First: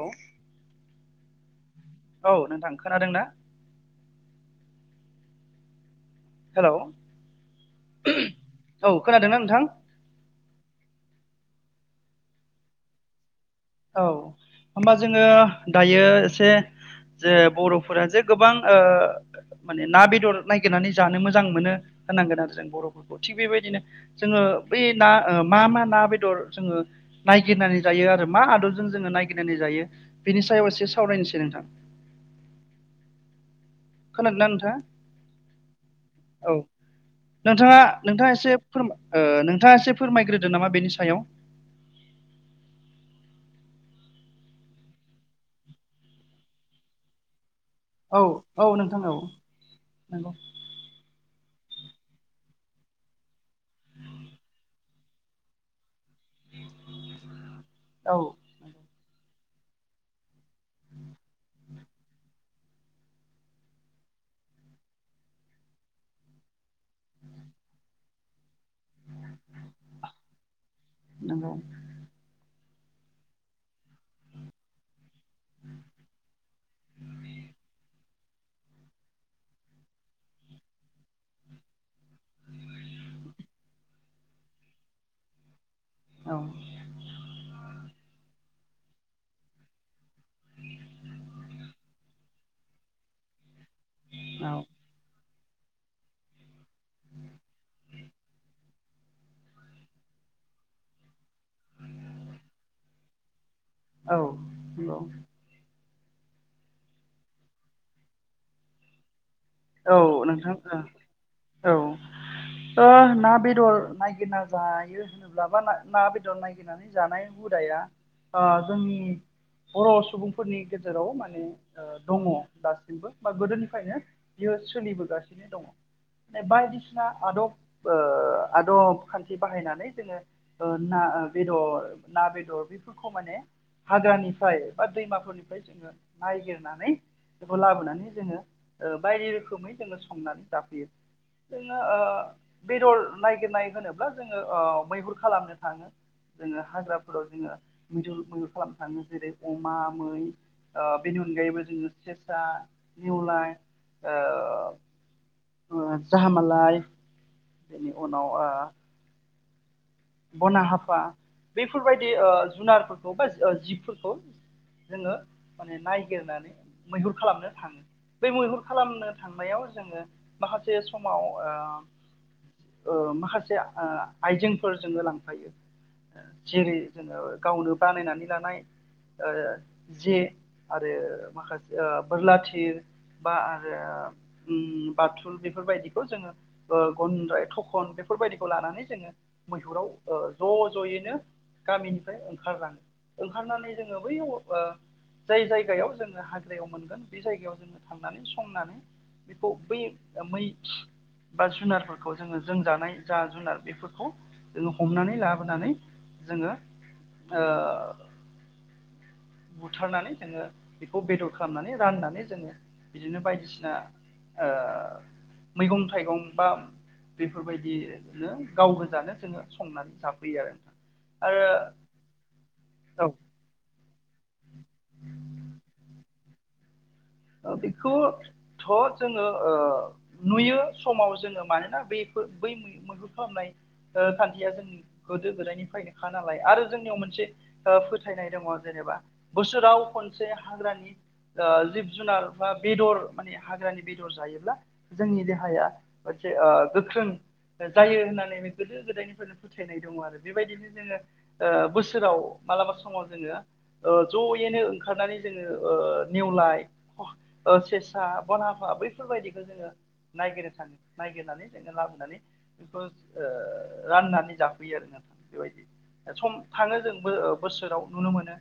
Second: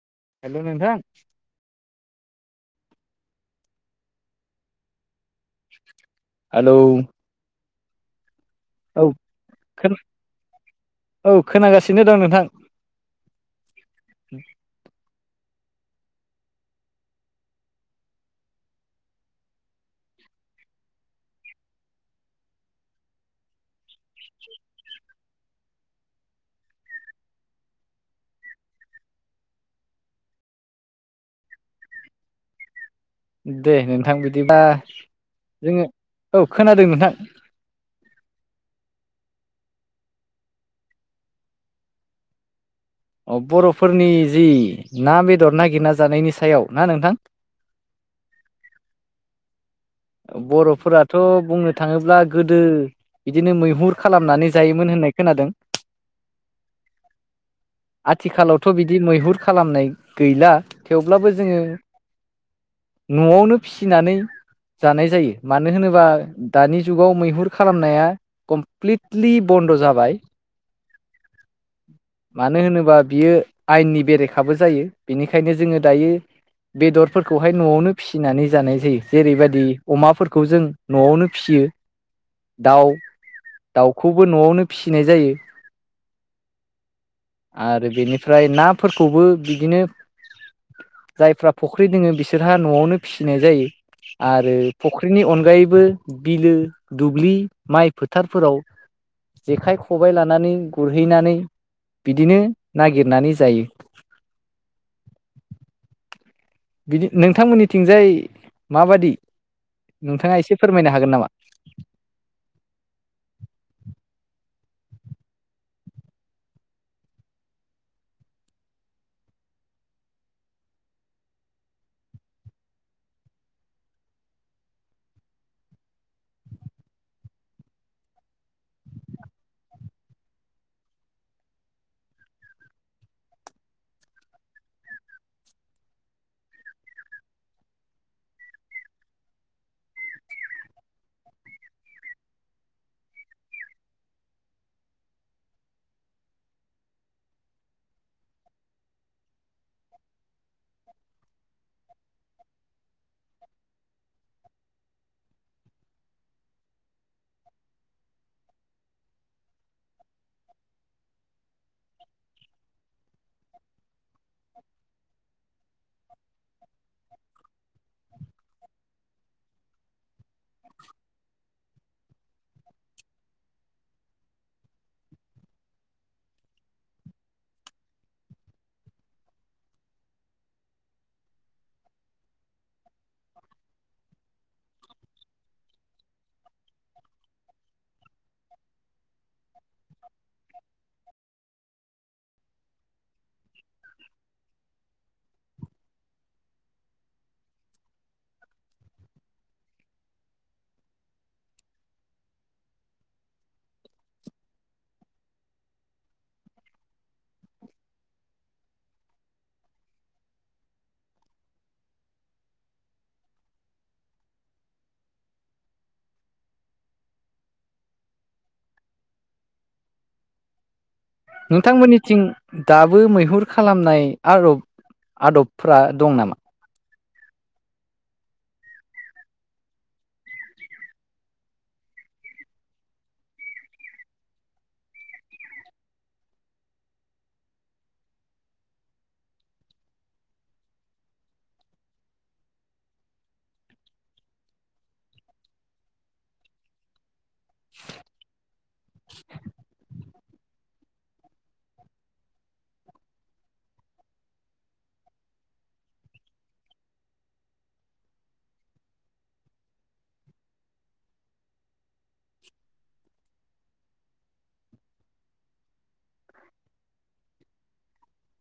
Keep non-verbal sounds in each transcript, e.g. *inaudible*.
औ हेलौ नोंथां औ नोंथां खोनादों ना? हेलौ औ खोनादोंना नोंथां? खोना औ खोनागासिनो दं नोंथां। औ होमबा जोङो दायो एसे जे बरफोरा जे गोबां ओ माने ना बेदर नायागिरनानै जानो मोजां मोनो होननांगोन आरो जों बरफोरखौ थिग बेबायदिनो जोङो बै ना ओ मा मा ना बेदर जोङो नायगिरनानै जायो आरो मा आदबजों जोङो नायागिरनानै जायो बेनि सायाव एसे सावरायनोसै नोंथां। दे नोंथां खोनादोंना बिदिबा नोंथाङा जोङो औ खोनादों नोंथां। नोंथाङा नोंथाङा एसे फोर ओ नोंथाङा एसे फोरमायग्रोदो नामा बेनि सायाव। अ बरफोरनि जि ना बेदर नागिरना जानायनि सायाव ना नोंथां औ औ नोंथां औ नंगौ बरफोराथ बुंनो थाङोब्ला गोदो बिदिनो मैहुर खालामनानै जायोमोन होननाय खोनादों। औ आथिखालावथ' बिदि मैहुर खालामनाय गैला थेवब्लाबो जोङो नआवनो फिसिनानै जानाय जायो मानो होनोबा दानि जुगाव मैहुर खालामनाया फ्लेदलि बन्द' जाबाय नंगौ मानो होनो बा बियो आयेननि बेरेखाबो जायो बेनिखायनो जोङो दायो बेदरफोरखौहाय नआवनो फिसिनानै जानाय जायो जेरैबादि अमाफोरखौ जों नआवनो फिसियो। दाउ दाउखौबो नआवनो फिसिनाय जायो‌। औ औ आरो बेनिफ्राय नाफोरखौबो बिदिनो जायफ्रा फुख्रि दोङो बिसोरहा नआवनो फिसिनाय जायो आरो नि अनगायैबो बिलो दुब्लि माइ फोथारफोराव जेखाइ खबाय लानानै गुरहैनानै बिदिनो नागिरनानै जायो। औ नंगौ बिदि नोंथांमोननिथिंजाय माबादि औ नोंथाङा नोंथां एसे फोरमायनो हागोन नामा ओ औ ओ ना बेदर नायगिरना जायो होनोब्ला बा ना बेदर नायगिरनानै जानाय हुदाया अ जोंनि बर सुबुंफोरनि गेजेराव माने ओ दङ दासिमबो बा गोदोनिफ्रायनो बियो सोलिबोगासिनो दङ। बायदिसिना आदब ओ आदब खान्थि बाहायनानै जोङो ओ ना ओ बेदर ना बेदर बेफोरखौ माने हाग्रानिफ्राय बा दैमाफोरनिफ्राय जोङो नायगिरनानै बेखौ लाबोनानै जोङो ओ बायदि रोखोमै जोङो संनानै जाफैयो जोङो ओ बेदर नगिरनाय होनोब्ला जोङो ओ मैहुर खालामनो थाङो जोङो हाग्राफोराव जोङो मैदुर मैहुर खालामनो थाङो जेरै अमा मै ओ बेनि अनगायैबो जोङो सेसा निवलाय ओ ओ जाहामालाय बेनि उनाव बना हाफा बैफोरबायदि ओ जुनारफोरखौ बा जिफोरखौ जोङो माने नायगिरनानै मैहुर खालामनो थाङो बेै मैहुर खालामनो थांनायाव जोङो माखासे समाव ओ माखासे आइजें फोर जोङो लांफायो जेरै जोङो गावनो बानायनानै लानाय ओ जे आरो माखासे बोरला थिर बा आरो बाथुल बेफोरबायदिखौ जोङो ओ गन्द्राय थखन बे बेफोरबायदिखौ लानानै जोङो मैहुराव ओ ज' ज'यैनो गामिनिफ्राय ओंखारलाङो ओंखारनानै जोङो बै ओ जाय जायगायाव जोङो हाग्रायाव मोनगोन बे जायगायाव जोङो थांनानै संनानै बेखौ बै मै बा जुनारफोरखौ जोङो जों जानाय जा जुनार बे खौ जोङो हमनानै लाबोनानै जोङो ओ बुथारनानै जोङो बेखौ बेदर खालामनानै राननानै जोङो बिदिनो बायदिसिना ओ मैगं थाइगं बा बेफोरबायदिनो गाव गोजानो जोङो संनानै जाफैयो आरो नोंथांमोननिथिं दाबो औ मैहुर खालामनाय आरब आदबफ्रा दं नामा बेखौथ जोङो ओ नुयो समाव जोङो मानोना बे बै मैहुय खालामनाय ओ थांखिया जों गोदो गोदायनिफ्रायनोखा नालाय आरो जोंनियाव मोनसे ओ फोथायनाय दङ जेरैब बोसोराव खनसे हाग्रानि ओ जि जुनार बा बेदर माने हाग्रानि बेदर जायोब्ला जोंनि देहाया मोनसे ओ गोख्रों जायो होननानै गोदो गोदायनिफ्रायनो फोथायनाय दङ आरो बेबायदिनो जोङो ओ बोसोराव मालाबा समाव जोङो ओ ज'यैनो ओंखारनानै जोङो ओ नेवलाय ओ सेसा बनाफा बैफोरबायदिखौ जोङो नायगिरनो थांडो नायगिरनानै जोङो लाबोनानै बेखौ ओ राननानै जाफैयो आरो ना बेबायदि सम थाङो जोंबो बोसोराव नुनो मोनो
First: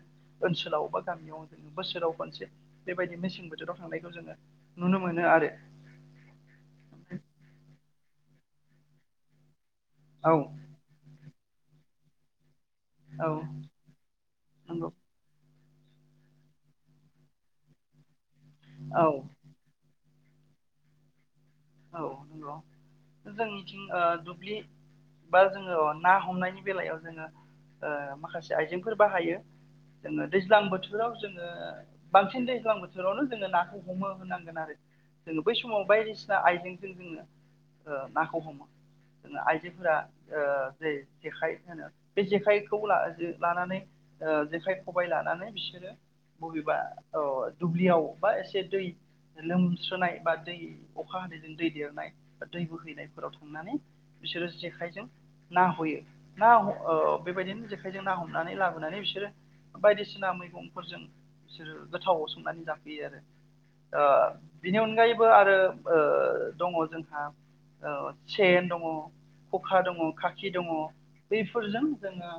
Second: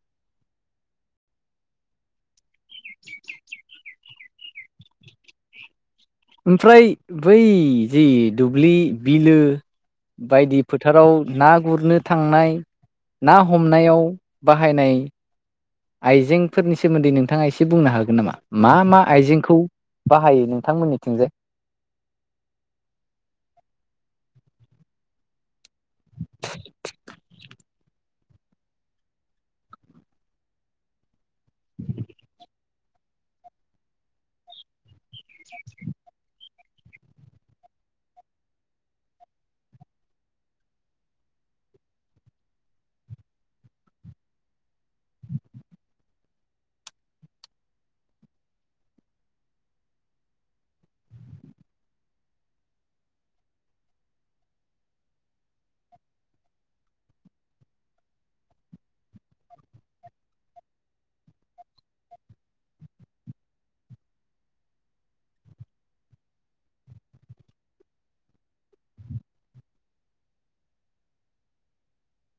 ओनसोलाव बा गामियाव जोङो बोसोराव खनसे बेबायदि मसे नुनो मोनो आरो ओमफ्राय बै जि दुब्लि बिलो औ बायदि फोथाराव ना गुरनो थांनाय औ ना हमनायाव नंगौ बाहायनाय आइजेंफोरनि सोमोन्दै नोंथाङा एसे बुंनो हागोन नामा मा मा औ आइजेंखौ बाहायो नोंथांमोननिथिंजाय औ नंगौ जोंनिथिं ओ दुब्लि बा जोङो ना हमनायनि बेलायाव जोङो ओ माखासे आइजेंफोर बाहायो जोङो दैज्लां बोथोराव जोङो बांसिन दैज्लां बोथोरावनो जोङो नाखौ हमो होनांगोन आरो जोङो बै समाव बायदिसिना आइजेंजों जोङो ओ नाखौ हमो आइजोफोरा ओ जेखाय जेखाइ होनो बे जेखाइखौ लानानै ओ जेखाय खबबाय लानानै बिसोरो बबेबा अ दुब्लियाव बा एसे दै लोमसुनाय बा दै अखा हानायैजों दै देरनाय ब दै बोहैनायफोराव थांनानै बिसोरो जेखाइजों। ना हयो ना ओ बेबायदिनो जेखाइजों ना हमनानै लाबोनानै बिसोरो बायदिसिना मैगंफोरजों बिसोरो गोथावाव संनानै जाफैयो आरो। ओ बिनि अनगायैबो आरो ओ दङ जोंहा। औ सेेन दङ खखा दङ खाखि दङ बैफोरजों जोङो।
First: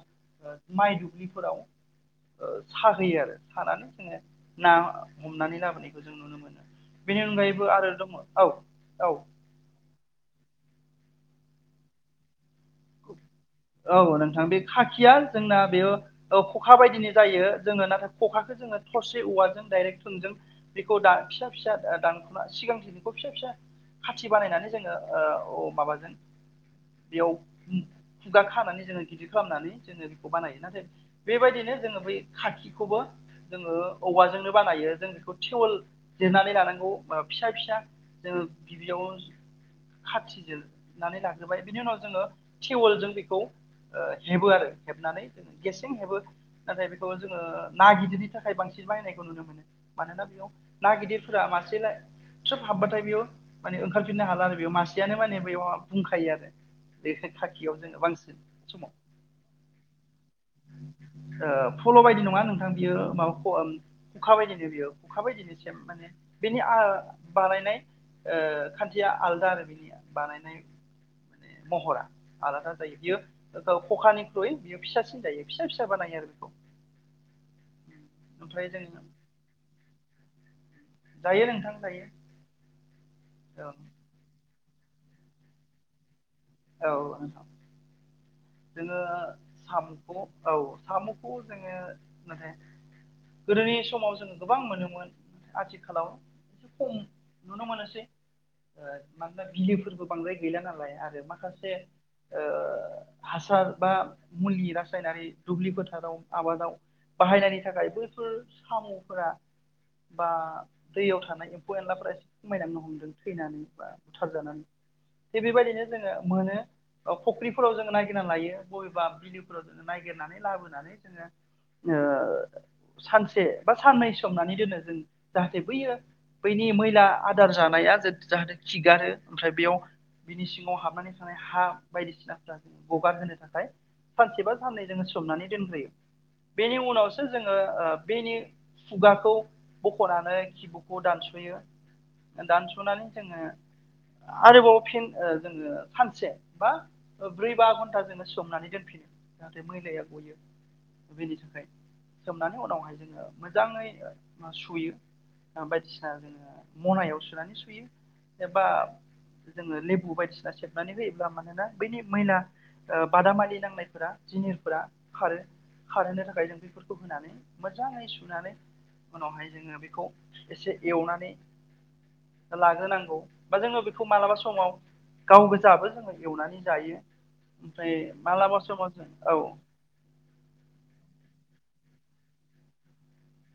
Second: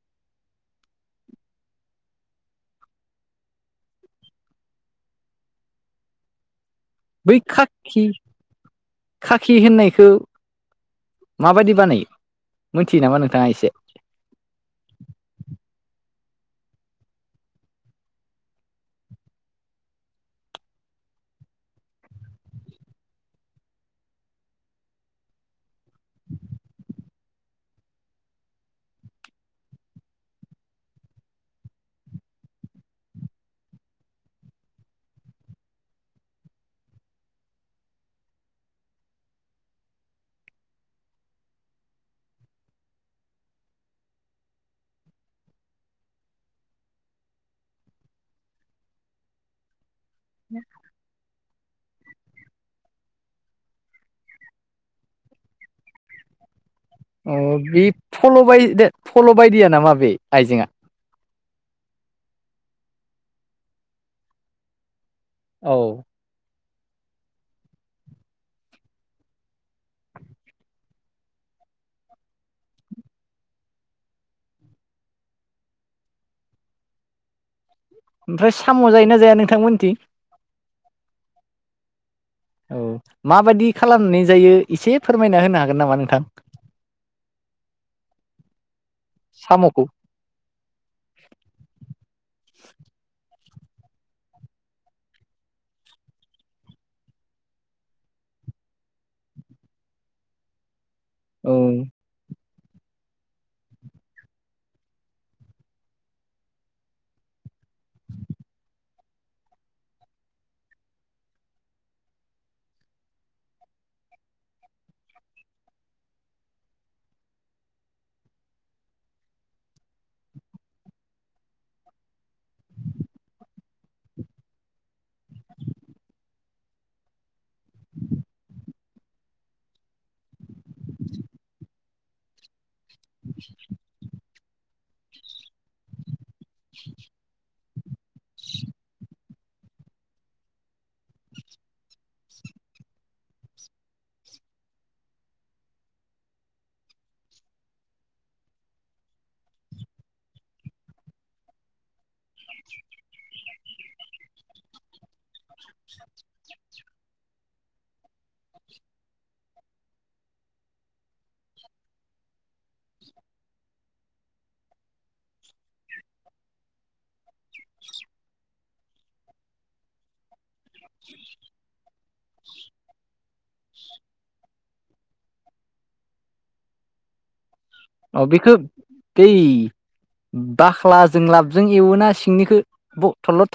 माइ दुब्लिफोराव साहोयो आरो सानानै जोङो ना हमनानै लाबोनायखौ जों नुनो मोनो। बेनि बै अनगायैबो आरो खाखि दङ औ औ खाखि होननायखौ माबायदि बानायो। मोनथियो नामा नोंथाङा एसे औ नोंथां बे खाखिया जोंना बेयाव। खखा बायदिनो जायो जोङो नाथाय खखाखौ जोङो थरसे औवाजों दडाइरेक्ट थोंजों बेखौ दा। फिसा फिसा दानख'ना सिगां दिखौ फिसा फिसा। खाथि बानायनानै जोङो माबाजों बेयाव। खुगा खानानै जोङो गिदिर खालामनानै जोङो बेखौ बानायो नाथाय बेबायदिनो जोङो बै खाखिखौबो। जोङो औवाजोंनो बानायो जों बेखौ थिवल दिरनानै लानांगौ फिसा फिसा। जोङो गिबियाव खाथिजनानै लाज्रोबाय बेनि उनाव जोङो। टिवलजों बेखौ। हेबो आरो हेबनानै जोङ गेसें हेबो नाथाय बेखौ जोङो ना गिदिरनि थाखाय बांसिन। बाहायनायखौ नुनो मोनो मानोना बेयाव ना गिदिरफोरा मासे सोब हाबबाथाय बेयाव। माने ओंखारफिननो हाला आरो बेयाव मासेयानो माने बेयाव बुंखायो आरो। बे अ खाखियाव बे जोङो बांसिन फल' बाय दे समाव फल' बायदिया नामा बे आइजेंआ। फल' बायदि नङा नोंथां बियो। मा खुखा बायदिनो बेयो खुखा बायदिनोसिम औ माने। बिनि बानायनाय खान्थिया आलदा आरो बिनि बानायनाय। *inaudible* महरा आलादा जायो बियो खखानिख्रुयै बियो फिसासिन जायो फिसा फिसा बानायो आरो बेखौ। ए। ओमफ्राय साम' जायोना जाया नोंथांमोनथि। जायो नोंथां जायो। औ माबायदि औ खालामनानै जायो एसे फोरमायना होनो हागोन नामा नोंथां। औ औ। जोङो साम'खौ औ साम'खौ जोङो मे। गोदोनि समाव जोङ गोबां मोनोमोन आथिखालाव। से खम नुनो मोननोसै मानोना बिलोफोरबो बांद्राय गैला नालाय आरो। औ माखासे ओ। हासार बा मुलिनि रासायनारि दुब्लि फोथाराव आबादाव। बाहायनायनि थाखाय बैफोर साम'फोरा। बा दैयाव थानाय एम्फौ एनलाफोरा एसे खमायनांनो हमदों थैनानै बा बुथार जानानै। थिग बेबायदिनो जोङो मोनो। फुख्रिफोराव जोङो नागिरना लायो बबेबा बिलोफोराव जोङो ननायगिरनानै लाबोनानै जोङो। सानसे बा साननै सोमनानै दोनो जों जाहाथे बैयो। बैनि मैला आदार जानाया जाहाथे खिगारो ओमफ्राय बेयाव बिनि सिङाव हाबनानै। हा बायदिसिना फि गगार होनो थाखाय सानसेबा। सानै जोङो सोमनानै दोनग्रोयो बेनि उनावसो जोङो बेनि खुगाखौ। बख'नानै खिबुखौ दानस'यो। दानस'नानै जोङो आरोबाव फिन जोङो। सानसे बा ब्रै बा घन्टा जोंनो सोमनानै दोनफिनो जाहाथे मैलाया गयो। बेनि थाखाय सोमनानै उनावहाय जोङो मोजाङै सुयो। बायदिसिना जो मनायाव सुनानै एबा जोङो लेबु बायदिसिना सेबनानै होयोब्ला मानोना बैनि मैना। बादामालि नांनायफोरा जिनिरफोरा खारो खारहोनो थाखाय जों बेफोरखौ होनानै मोजाङै सुनानै उनावहाय जोङो बेखौ एसे एवनानै लाग्रोनांगौ बा जोङो बेखौ मालाबा समाव गाव गोजाबो जोङो एवनानै जायो। ओमफ्राय अ बेखौ मालाबा समाव जों बै औ बाख्लाजों लाब‌ जों एवना सिंनिखौ थलद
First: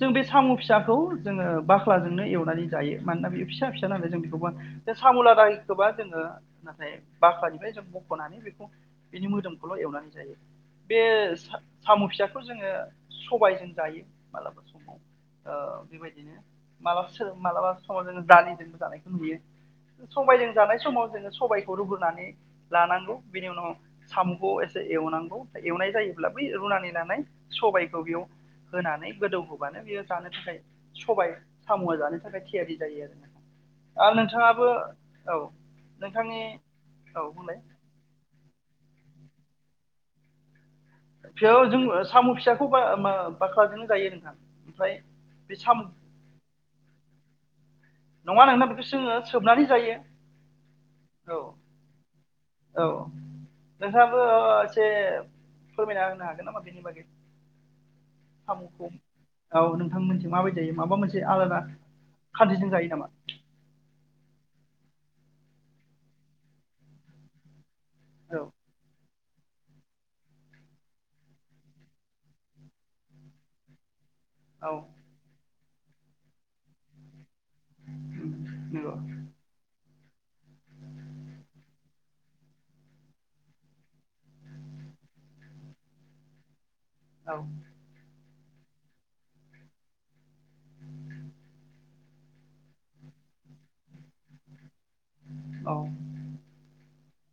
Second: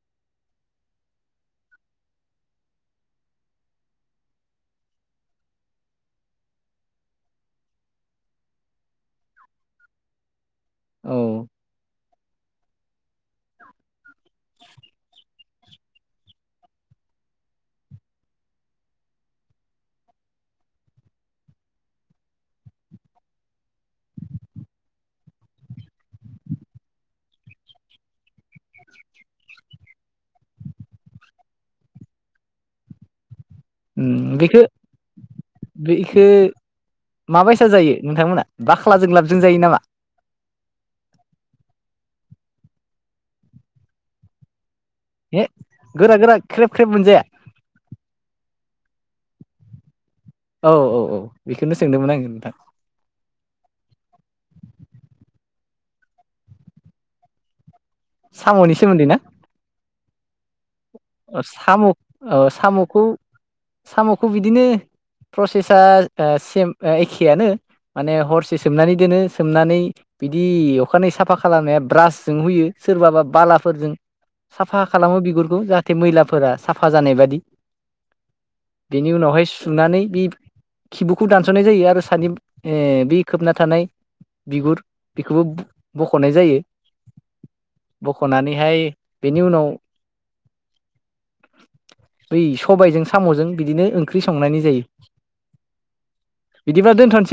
जों बे साम' फिसाखौ जोङो बाख्लाजोंनो एवनानै जायो मानोना बे फिसा फिसा नालाय जों बेखौबो सामुला दायखौबा जोङो नाथाय बाख्लानिफ्राय बख'नानै बेखौ बिनि मोदोमखौल' एवनानै जायो बे औ साम' फिसाखौ जोङो सबायजों जायो मालाबा समाव अ बेबायदिनो माबा मालाबा समाव जोङो दालिजोंबो जानायखौ नुयो सबायजों जानाय समाव जोङो सबायखौ रुगोरनानै लानांगौ बेनि उनाव साम'खौ एसे एवनांगौ एवनाय जायोब्ला बै रुनानि लानाय सबायखौ बेयाव होनानै गोदौहोबानो बेयो जानो थाखाय सबाय साम' जानो थाखाय थियारि जायो आरो नोंथां आरो ओम बेखौ नोंथाङाबो औ बेखौ नोंथांनि औ बुंलाय माबायसा जायो नोंथांमोना बाख्लाजों लाबजों जायो नामा फिय जोंङो साम' फिसाखौ बा मा बाख्लाजों जायों नोंथां ओमफ्राय हे बे साम' गोरा गोरा ख्रेब ख्रेब मोनजाया नङा नोंना बिदिसोङो सोबनानै जायो औ औ औ बेखौनो सोंदोंमोन आङो नोंथां औ नोंहाबो एसे फोरमायना होनो हागोन नामा बेनि बागै साम'नि सोमोन्दै ना आं मोनसे माबायदिजायो अ साम' अ जायो साम'खौ नामा साम' खौ बिदिनो प्रसेसा अ सेम एखेयानो माने औ हरसे सोमनानै दोनो सोमनानै बिदि अखानायै साफा खालामनाया ब्रासजों होयो सोरबाबा बालाफोरजों औ साफा खालामो बिगुरखौ जाहाथे मैलाफोरा साफा जानाय बादि नंगौ बेनि उनावहाय सुनानै बे खिबुखौ दानस'नाय जायो आरो सानै ए बे खोबना थानाय बिगुर बेखौबो बख'नाय जायो औ ख'नानैहाय बेनि उनाव बै सबायजों साम'जों बिदिनो ओंख्रि संनानै जायो बिदिबा दोनथ'सै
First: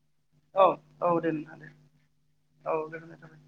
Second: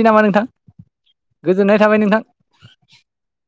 औ औ दोन अदे नोंथां औ गोजोननाय थाबाय